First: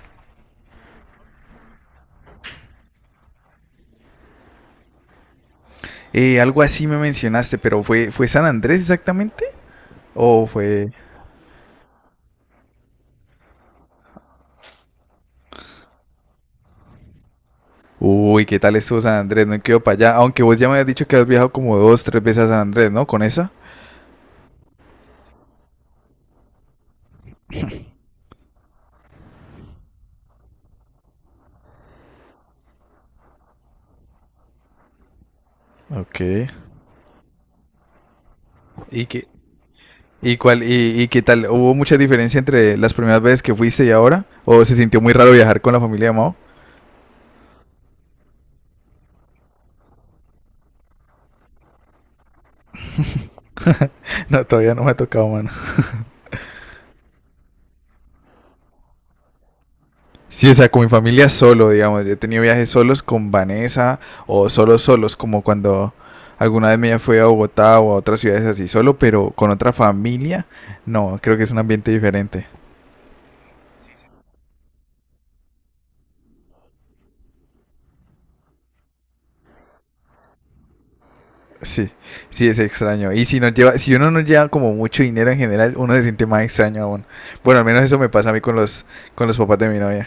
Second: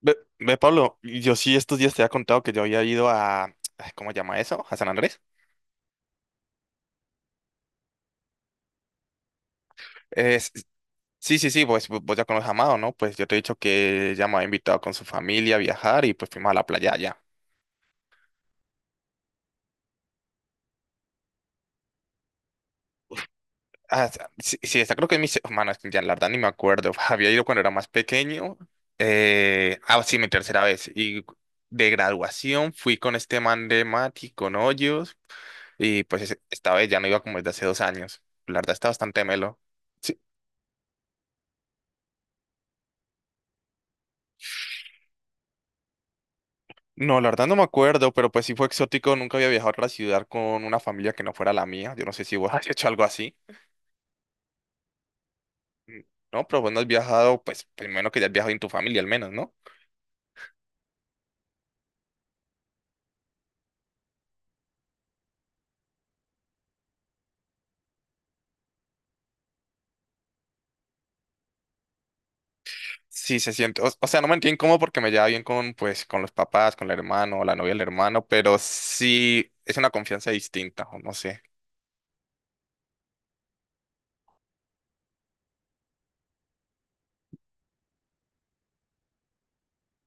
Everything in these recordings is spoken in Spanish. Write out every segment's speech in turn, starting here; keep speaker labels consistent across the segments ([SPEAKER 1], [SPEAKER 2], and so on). [SPEAKER 1] Ve, ve, Pablo, yo sí estos días te había contado que yo había ido ay, ¿cómo se llama eso? ¿A San Andrés?
[SPEAKER 2] Algo así me mencionaste, pero ¿fue San Andrés exactamente? ¿O
[SPEAKER 1] Es-
[SPEAKER 2] fue?
[SPEAKER 1] sí, sí, sí, pues vos ya conoces a Amado, ¿no? Pues yo te he dicho que ya me había invitado con su familia a viajar y pues fuimos a la playa allá.
[SPEAKER 2] Uy, ¿qué tal estuvo San Andrés? No quedo para allá. Aunque vos ya me has dicho que has viajado como dos, tres veces a San Andrés, ¿no? Con esa.
[SPEAKER 1] Ah, sí, sí, esa creo que es mi mano, es que ya la verdad ni me acuerdo. Había ido cuando era más pequeño. Sí, mi tercera vez. Y de graduación fui con este man de Mati, con Hoyos. Y
[SPEAKER 2] Ok.
[SPEAKER 1] pues esta vez ya no iba como desde hace 2 años. La verdad está
[SPEAKER 2] ¿Y
[SPEAKER 1] bastante
[SPEAKER 2] qué,
[SPEAKER 1] melo. Sí.
[SPEAKER 2] y cuál, y qué tal? ¿Hubo mucha diferencia entre las primeras veces que fuiste y ahora? ¿O se sintió muy raro viajar con la familia de Mao?
[SPEAKER 1] No, la verdad no me acuerdo, pero pues sí fue exótico. Nunca había viajado a otra ciudad con una familia que no fuera la mía. Yo no sé si vos has hecho algo así.
[SPEAKER 2] No, todavía no me ha tocado, mano.
[SPEAKER 1] Mm. No, pero vos no has viajado, pues primero que ya has viajado en tu familia al menos, ¿no?
[SPEAKER 2] Sí, o sea, con mi familia solo, digamos. Yo he tenido viajes solos con Vanessa o solos solos, como cuando alguna vez me fui a Bogotá o a otras ciudades así solo, pero con otra familia, no, creo que es un ambiente diferente.
[SPEAKER 1] Sí, se siente. O sea, no me entiendo cómo porque me lleva bien con, pues, con los papás, con el hermano, la novia del hermano, pero sí es una confianza distinta, o no sé.
[SPEAKER 2] Sí, sí es extraño. Y si nos lleva, si uno no lleva como mucho dinero en general, uno se siente más extraño aún. Bueno, al menos eso me pasa a mí con los papás de mi novia.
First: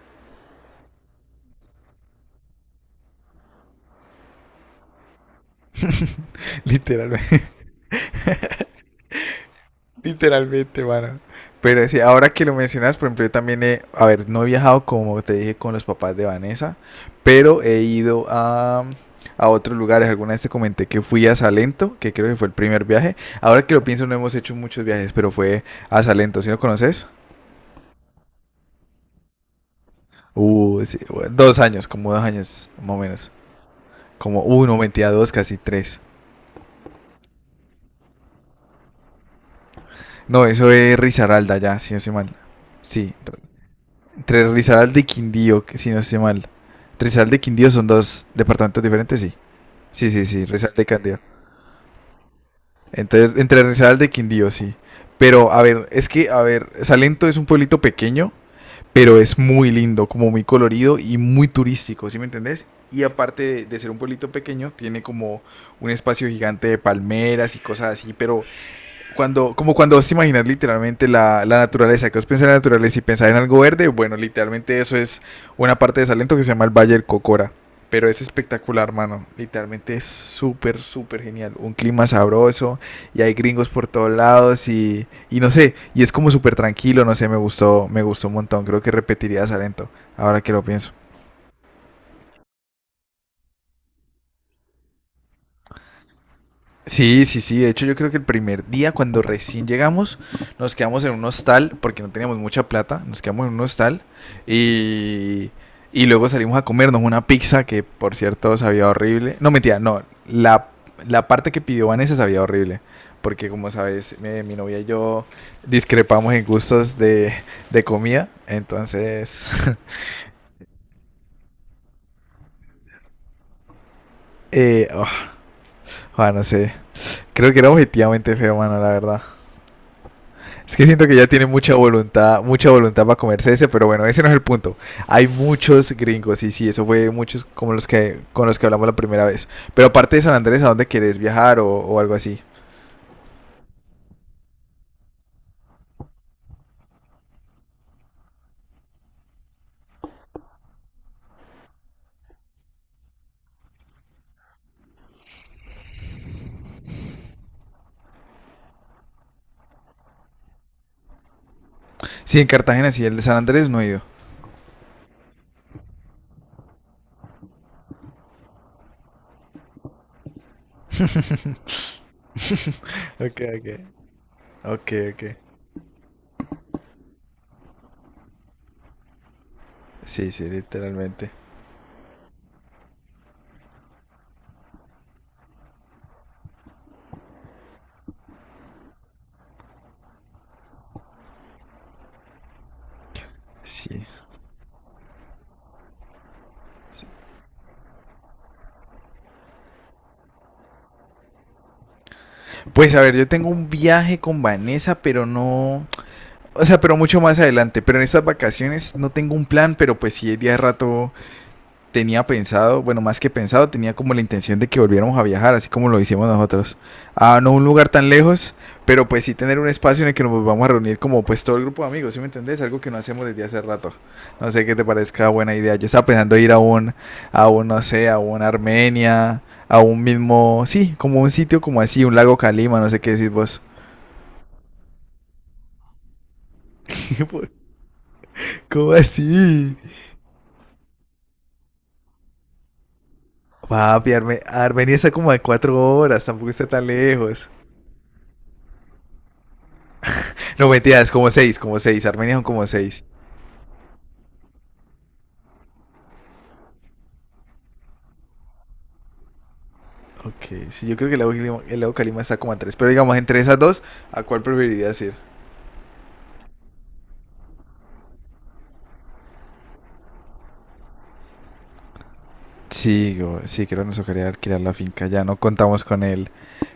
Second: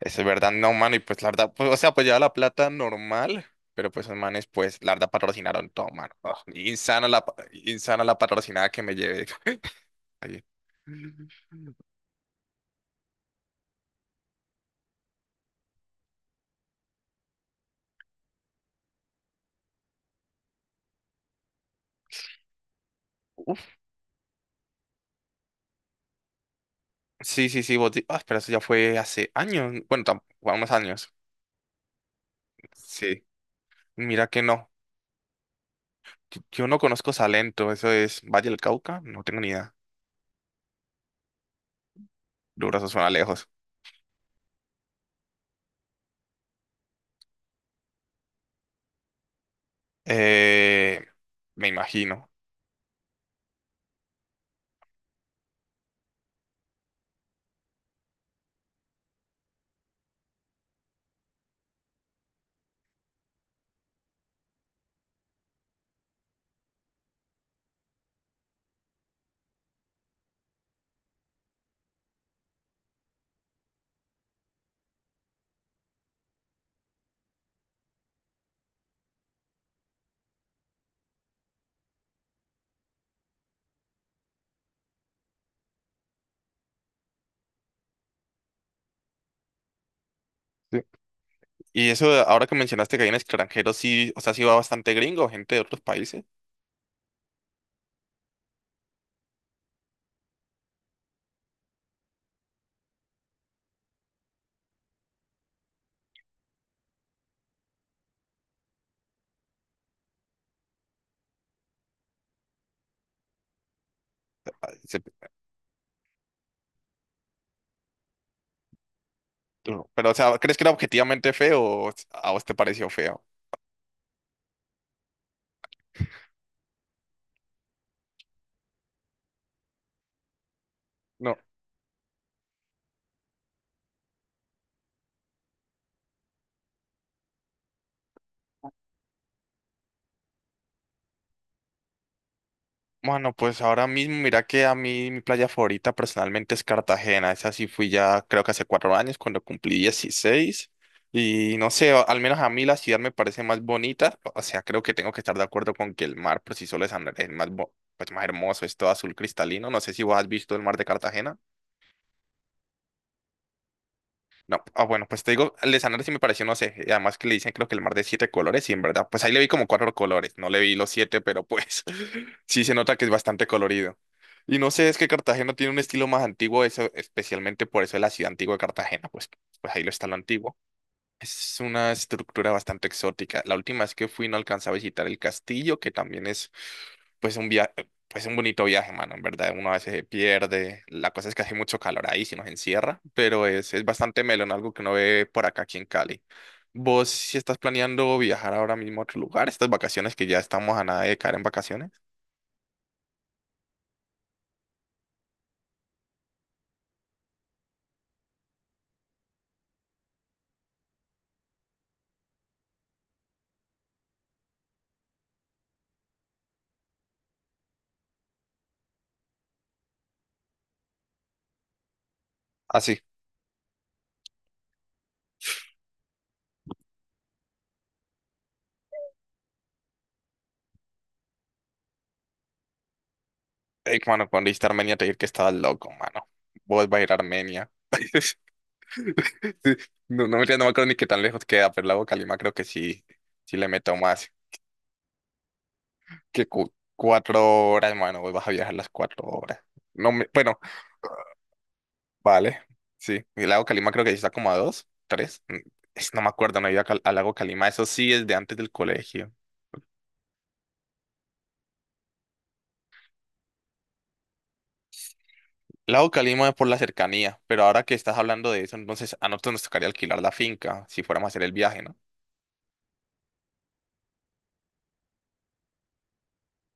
[SPEAKER 1] Es verdad, no, mano. Y pues la verdad, pues, o sea, pues lleva la plata normal. Pero pues esos manes, pues, la verdad patrocinaron todo, mano. Ah,
[SPEAKER 2] Literalmente.
[SPEAKER 1] insana la patrocinada que me llevé. Ayer.
[SPEAKER 2] Literalmente, mano. Pero sí, ahora que lo mencionas, por ejemplo, yo también he, a ver, no he viajado como te dije con los papás de Vanessa, pero he ido a otros lugares. Alguna vez te comenté que fui a Salento, que creo que fue el primer viaje. Ahora que
[SPEAKER 1] Uf,
[SPEAKER 2] lo pienso, no hemos hecho muchos viajes, pero fue a Salento, ¿sí lo conoces?
[SPEAKER 1] sí, sí, sí, ah, pero eso ya fue hace años. Bueno, unos
[SPEAKER 2] Sí,
[SPEAKER 1] años.
[SPEAKER 2] bueno, dos años, como dos años, más o
[SPEAKER 1] Sí.
[SPEAKER 2] menos.
[SPEAKER 1] Mira que
[SPEAKER 2] Como
[SPEAKER 1] no.
[SPEAKER 2] uno, mentira, dos, casi tres.
[SPEAKER 1] Yo no conozco Salento. Eso es Valle del Cauca. No tengo ni idea.
[SPEAKER 2] No, eso es Risaralda ya, si no soy mal.
[SPEAKER 1] Duro, eso suena
[SPEAKER 2] Sí,
[SPEAKER 1] lejos.
[SPEAKER 2] entre Rizal de Quindío, que si no estoy mal. Rizal de Quindío son dos departamentos diferentes, sí. Sí, sí, sí, Rizal de
[SPEAKER 1] Eh,
[SPEAKER 2] Quindío.
[SPEAKER 1] Me imagino.
[SPEAKER 2] Entonces entre Rizal de Quindío, sí. Pero, a ver, es que, a ver, Salento es un pueblito pequeño, pero es muy lindo, como muy colorido y muy turístico, ¿sí me entendés? Y aparte de ser un pueblito pequeño, tiene como un espacio gigante de palmeras y cosas así, pero cuando, como cuando vos te imaginas literalmente la naturaleza, que vos pensás en la naturaleza y pensás en algo verde, bueno, literalmente eso es una parte de Salento que se llama el Valle del Cocora. Pero es espectacular, mano. Literalmente es súper, súper genial. Un clima sabroso y hay gringos por todos lados y no sé, y es como súper tranquilo, no sé, me gustó un montón. Creo que repetiría Salento, ahora que lo
[SPEAKER 1] Sí.
[SPEAKER 2] pienso.
[SPEAKER 1] Y eso, ahora que mencionaste que hay en extranjero, sí, o sea, sí va bastante gringo, gente de otros países.
[SPEAKER 2] Sí, sí, sí. De hecho, yo creo que el primer día, cuando recién llegamos, nos quedamos en un hostal, porque no teníamos mucha plata, nos quedamos en un hostal y, y luego salimos a comernos una pizza que, por cierto, sabía horrible. No, mentira, no. La parte que pidió Vanessa sabía horrible, porque como sabes, mi
[SPEAKER 1] Ah,
[SPEAKER 2] novia y
[SPEAKER 1] se-
[SPEAKER 2] yo discrepamos en gustos de comida, entonces,
[SPEAKER 1] Pero, o sea, ¿crees que era objetivamente feo o a vos te pareció feo?
[SPEAKER 2] oh, ah, no sé. Creo que era objetivamente feo, mano, la verdad. Es que siento que ya
[SPEAKER 1] No.
[SPEAKER 2] tiene mucha voluntad para comerse ese, pero bueno, ese no es el punto. Hay muchos gringos, y sí, eso fue muchos como los que con los que hablamos la primera vez. Pero aparte de San Andrés, ¿a dónde quieres viajar o algo así?
[SPEAKER 1] Bueno, pues ahora mismo, mira que a mí mi playa favorita personalmente es Cartagena. Esa sí fui ya creo que hace 4 años cuando cumplí 16. Y no sé, al menos a mí la ciudad me parece más bonita. O sea, creo que tengo que estar de acuerdo con que el mar por sí solo es Andrés, más hermoso, es todo azul cristalino. No sé si vos has visto el mar de Cartagena.
[SPEAKER 2] Sí, en Cartagena sí, el de San Andrés no he ido.
[SPEAKER 1] No, bueno, pues te digo, el de Sanare sí me pareció, no sé, y además que le dicen creo que el mar de siete colores, y en verdad, pues ahí le vi como cuatro colores, no le vi los siete, pero pues sí se nota que es
[SPEAKER 2] Ok,
[SPEAKER 1] bastante
[SPEAKER 2] ok.
[SPEAKER 1] colorido. Y no sé,
[SPEAKER 2] Ok,
[SPEAKER 1] es que
[SPEAKER 2] ok.
[SPEAKER 1] Cartagena tiene un estilo más antiguo, eso, especialmente por eso es la ciudad antigua de Cartagena, pues ahí lo está lo
[SPEAKER 2] Sí, sí,
[SPEAKER 1] antiguo.
[SPEAKER 2] literalmente.
[SPEAKER 1] Es una estructura bastante exótica. La última vez que fui no alcancé a visitar el castillo, que también es pues pues un bonito viaje, mano, en verdad. Uno a veces se pierde. La cosa es que hace mucho calor ahí, si nos encierra, pero es
[SPEAKER 2] Sí.
[SPEAKER 1] bastante melón, algo que uno ve por acá aquí en Cali.
[SPEAKER 2] Sí.
[SPEAKER 1] ¿Vos si estás planeando viajar ahora mismo a otro lugar, estas vacaciones que ya estamos a nada de caer en vacaciones?
[SPEAKER 2] Pues a ver, yo tengo un viaje con Vanessa, pero no. O sea, pero mucho más adelante. Pero en estas vacaciones no tengo un plan, pero pues sí, de día de rato tenía pensado, bueno, más que pensado, tenía como la intención de que volviéramos a viajar, así como lo hicimos nosotros. A no un lugar tan lejos, pero pues sí tener un espacio en el que nos vamos a reunir como pues todo el grupo de amigos, ¿sí me entendés?
[SPEAKER 1] Ah,
[SPEAKER 2] Algo que no
[SPEAKER 1] sí.
[SPEAKER 2] hacemos desde hace rato. No sé qué te parezca buena idea. Yo estaba pensando ir no sé, a un Armenia, a un mismo, sí, como un sitio como así, un lago Calima, no sé qué decís vos.
[SPEAKER 1] Ey, mano, cuando dijiste Armenia te dije que estabas loco, mano. Vos vas a ir a Armenia.
[SPEAKER 2] ¿Cómo
[SPEAKER 1] Sí.
[SPEAKER 2] así?
[SPEAKER 1] No, no, mentira, no me acuerdo ni qué tan lejos queda, pero el lago Calima creo que sí, sí le meto
[SPEAKER 2] Papi,
[SPEAKER 1] más
[SPEAKER 2] Armenia está como a cuatro horas,
[SPEAKER 1] que
[SPEAKER 2] tampoco está tan lejos.
[SPEAKER 1] 4 horas, hermano, hoy vas a viajar las 4 horas. No me, bueno,
[SPEAKER 2] No, mentiras, como seis Armenia son
[SPEAKER 1] vale,
[SPEAKER 2] como seis.
[SPEAKER 1] sí, el lago Calima creo que sí está como a dos, tres, no me acuerdo, no he ido a al lago Calima, eso sí es de antes del colegio.
[SPEAKER 2] Ok, sí, yo creo que el lago Calima está como a 3. Pero digamos, entre esas dos, ¿a cuál preferirías ir?
[SPEAKER 1] El lago Calima es por la cercanía, pero ahora que estás hablando de eso, entonces a nosotros nos tocaría alquilar la finca si fuéramos a hacer el viaje, ¿no?
[SPEAKER 2] Sí, sí, creo que nos tocaría alquilar la finca. Ya no contamos con el,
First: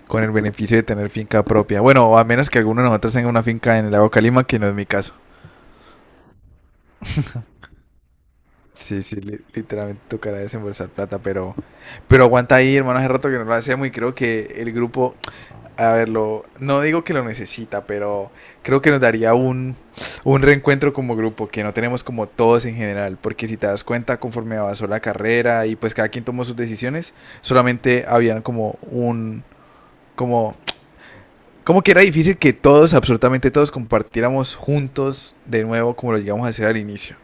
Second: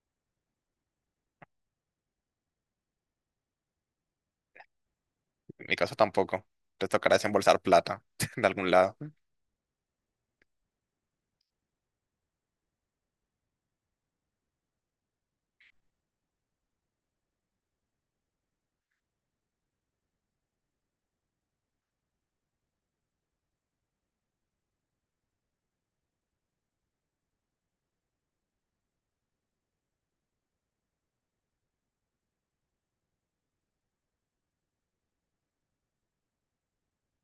[SPEAKER 2] con el beneficio de tener finca propia. Bueno, a menos que alguno de nosotros tenga una finca en el lago Calima, que no es mi caso.
[SPEAKER 1] En mi caso tampoco, te tocará desembolsar plata de algún lado.
[SPEAKER 2] Sí, sí, literalmente tocará desembolsar plata, pero aguanta ahí, hermano, hace rato que no lo hacemos y creo que el grupo a verlo, no digo que lo necesita, pero creo que nos daría un reencuentro como grupo que no tenemos como todos en general, porque si te das cuenta, conforme avanzó la carrera y pues cada quien tomó sus decisiones, solamente habían como, como que era difícil que todos, absolutamente todos, compartiéramos juntos de nuevo como lo llegamos a hacer al inicio.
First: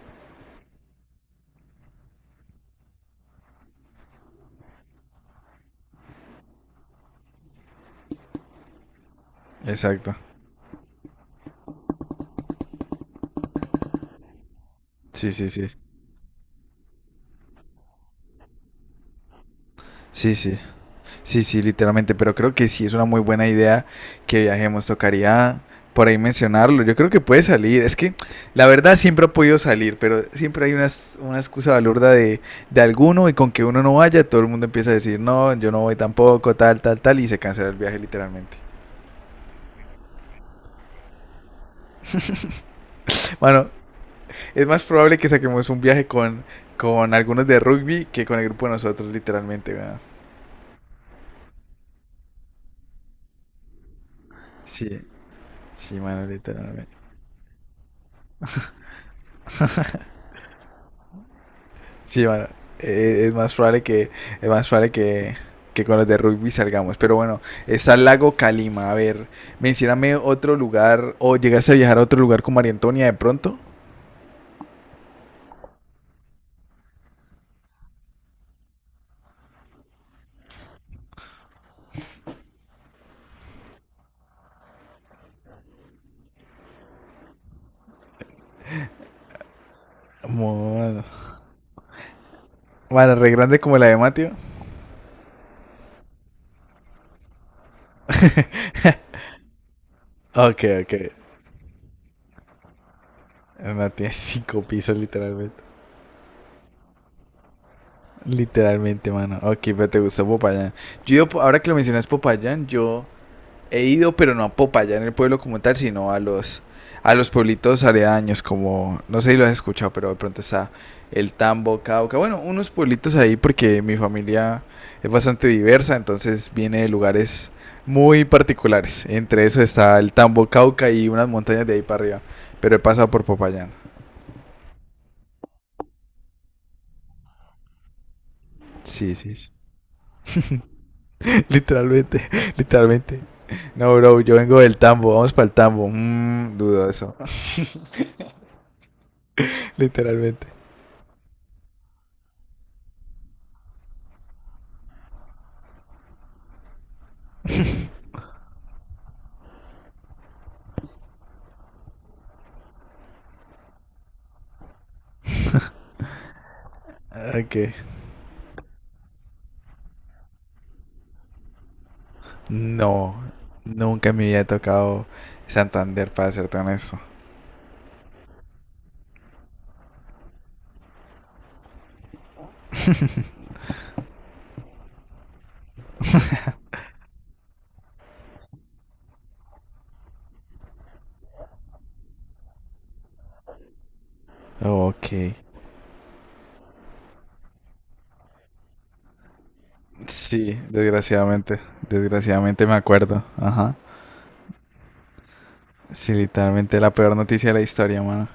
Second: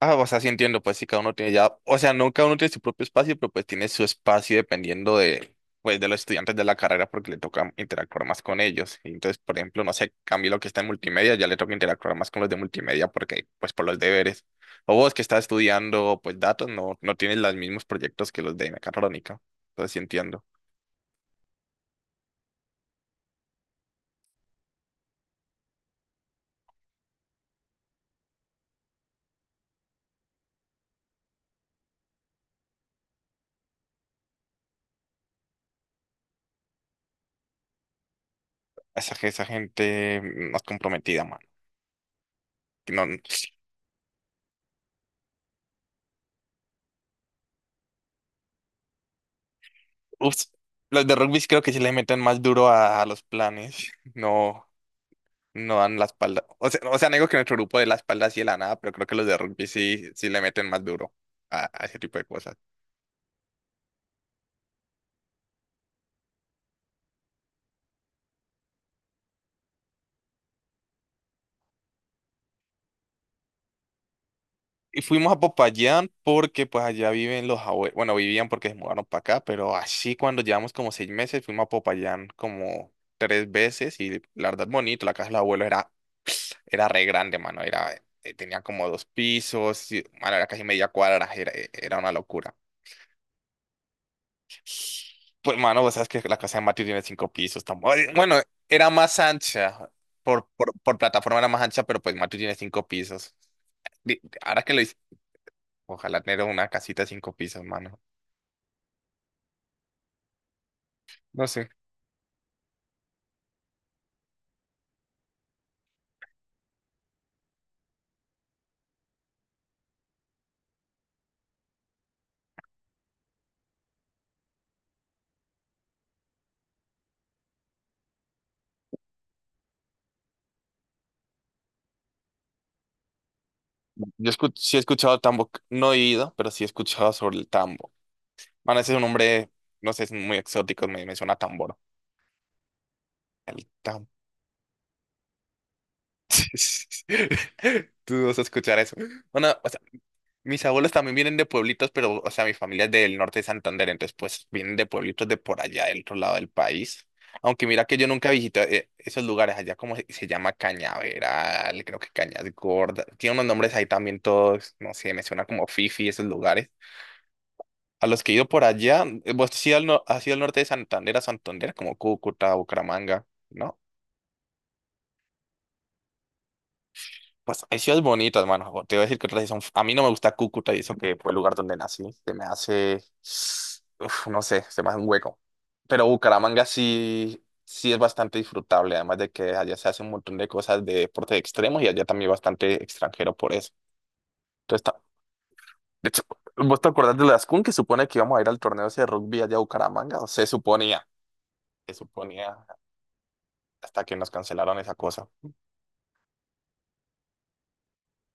[SPEAKER 1] Ah, o sea, sí entiendo, pues sí, cada uno tiene ya, o sea, no cada uno tiene su propio espacio, pero pues tiene su espacio dependiendo de, pues, de los estudiantes de la carrera porque le toca interactuar más con ellos. Y entonces, por ejemplo, no sé,
[SPEAKER 2] Exacto.
[SPEAKER 1] Camilo que está en multimedia, ya le toca interactuar más con los de multimedia porque, pues, por los deberes. O vos que
[SPEAKER 2] Sí,
[SPEAKER 1] estás
[SPEAKER 2] sí, sí.
[SPEAKER 1] estudiando, pues, datos, no, no tienes los mismos proyectos que los de mecatrónica. Entonces, sí
[SPEAKER 2] Sí,
[SPEAKER 1] entiendo.
[SPEAKER 2] sí. Sí, sí, literalmente, pero creo que sí es una muy buena idea que viajemos. Tocaría por ahí mencionarlo. Yo creo que puede salir. Es que la verdad siempre ha podido salir, pero siempre hay una excusa balurda de alguno y con que uno no vaya, todo el mundo empieza a decir, no, yo no voy tampoco, tal, tal, tal, y se cancela el viaje literalmente.
[SPEAKER 1] Esa gente más comprometida, man. Que no,
[SPEAKER 2] Bueno, es más probable que saquemos un viaje con algunos de rugby que con el grupo de nosotros, literalmente. ¿Verdad?
[SPEAKER 1] ups, los de rugby creo que sí le meten más duro a los planes. No.
[SPEAKER 2] Sí,
[SPEAKER 1] No dan
[SPEAKER 2] sí,
[SPEAKER 1] la
[SPEAKER 2] mano,
[SPEAKER 1] espalda. O sea,
[SPEAKER 2] literalmente.
[SPEAKER 1] o sea, no digo que nuestro grupo de la espalda así de la nada, pero creo que los de rugby sí, sí le meten más duro a ese tipo de
[SPEAKER 2] Sí, mano.
[SPEAKER 1] cosas.
[SPEAKER 2] eh, es más probable que, es más probable que con los de rugby salgamos. Pero bueno, está el lago Calima. A ver, mencioname otro lugar. ¿O llegaste a viajar a otro lugar con María Antonia de pronto?
[SPEAKER 1] Y fuimos a Popayán porque pues allá viven los abuelos, bueno, vivían porque se mudaron para acá, pero así cuando llevamos como 6 meses fuimos a Popayán como tres veces y la verdad bonito, la casa de los abuelos era re grande, mano, tenía como dos pisos, y, mano, era casi media
[SPEAKER 2] Bueno,
[SPEAKER 1] cuadra, era una locura.
[SPEAKER 2] bueno, re grande como la de Mateo.
[SPEAKER 1] Pues, mano, vos sabes que la casa de Mario tiene cinco pisos. Bueno, era más ancha. Por,
[SPEAKER 2] Ok,
[SPEAKER 1] por, por
[SPEAKER 2] ok.
[SPEAKER 1] plataforma era más ancha, pero pues Mario tiene cinco pisos.
[SPEAKER 2] No, tiene cinco
[SPEAKER 1] Ahora que lo hice,
[SPEAKER 2] pisos literalmente.
[SPEAKER 1] ojalá tener una casita de cinco pisos, mano.
[SPEAKER 2] Literalmente, mano. Ok, pero te gustó Popayán. Yo, he ido po-
[SPEAKER 1] No
[SPEAKER 2] Ahora
[SPEAKER 1] sé.
[SPEAKER 2] que lo mencionas Popayán, yo he ido, pero no a Popayán, en el pueblo como tal, sino a los pueblitos aledaños, como, no sé si lo has escuchado, pero de pronto está el Tambo, Cauca, bueno, unos pueblitos ahí porque mi familia es bastante diversa, entonces viene de lugares muy particulares. Entre eso está el Tambo, Cauca y unas montañas de ahí para arriba, pero he pasado por Popayán.
[SPEAKER 1] Sí he escuchado tambo, no he ido, pero sí he escuchado sobre el tambo. Mano, ese es un
[SPEAKER 2] Sí, sí, sí.
[SPEAKER 1] nombre, no sé, es muy exótico, me suena a tambor.
[SPEAKER 2] Literalmente, literalmente.
[SPEAKER 1] El
[SPEAKER 2] No,
[SPEAKER 1] tambo.
[SPEAKER 2] bro, yo vengo del tambo, vamos para el tambo. Dudo eso,
[SPEAKER 1] Tú vas a escuchar eso. Bueno,
[SPEAKER 2] literalmente.
[SPEAKER 1] mis abuelos también vienen de pueblitos, pero, o sea, mi familia es del norte de Santander, entonces, pues, vienen de pueblitos de por allá, del otro lado del país. Aunque mira que yo nunca visité esos lugares allá, como se llama Cañaveral, creo que Cañas Gordas. Tiene unos nombres ahí también todos, no sé, me suena como Fifi, esos lugares.
[SPEAKER 2] Ah, ok.
[SPEAKER 1] A los que he ido por allá, vos has ido al, no- has ido al norte de Santander, a Santander, como Cúcuta,
[SPEAKER 2] No,
[SPEAKER 1] Bucaramanga, ¿no?
[SPEAKER 2] nunca me había tocado Santander, para serte honesto.
[SPEAKER 1] Pues hay ciudades bonitas, mano. Te voy a decir que otras sí son. A mí no me gusta Cúcuta y eso que fue el lugar donde nací. Se me hace. Uf, no sé, se me hace un hueco. Pero Bucaramanga sí, sí es bastante disfrutable, además de que allá se hace un montón de cosas de deportes extremos y allá también hay bastante extranjero por eso. Entonces,
[SPEAKER 2] Ok.
[SPEAKER 1] de hecho, ¿vos te acordás de las Ascun que supone que íbamos a ir al torneo ese de rugby allá a Bucaramanga? O se
[SPEAKER 2] Sí,
[SPEAKER 1] suponía,
[SPEAKER 2] desgraciadamente,
[SPEAKER 1] se suponía
[SPEAKER 2] desgraciadamente me acuerdo. Ajá.
[SPEAKER 1] hasta que nos cancelaron esa cosa.
[SPEAKER 2] Sí, literalmente la peor noticia de la historia, mano.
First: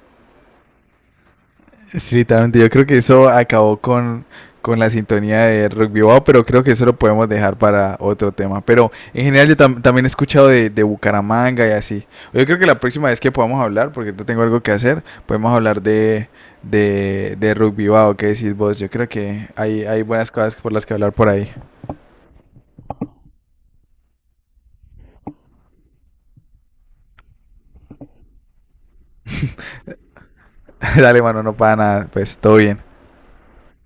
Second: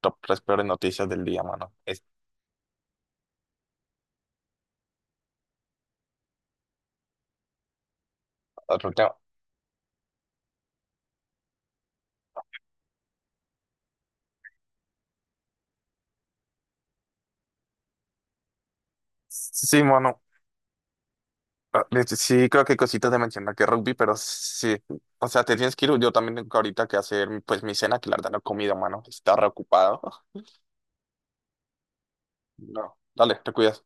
[SPEAKER 1] Top tres peores noticias del día, mano. Es
[SPEAKER 2] Sí, totalmente. Yo creo que eso acabó con, la sintonía de rock Wow, pero creo que eso lo podemos dejar para otro tema.
[SPEAKER 1] otro
[SPEAKER 2] Pero
[SPEAKER 1] tema.
[SPEAKER 2] en general yo también he escuchado de Bucaramanga y así. Yo creo que la próxima vez que podamos hablar, porque yo tengo algo que hacer, podemos hablar de, de rock Wow, ¿qué decís vos? Yo creo que
[SPEAKER 1] Sí,
[SPEAKER 2] hay
[SPEAKER 1] mano.
[SPEAKER 2] buenas cosas por las que hablar por ahí.
[SPEAKER 1] Ah, de Sí, creo que hay cositas de mencionar que rugby, pero sí, o sea, te tienes que ir, yo también tengo ahorita que hacer pues mi cena, que la verdad no he comido, mano, está reocupado.
[SPEAKER 2] Dale, mano, no para nada, pues todo bien.
[SPEAKER 1] No, dale, te cuidas.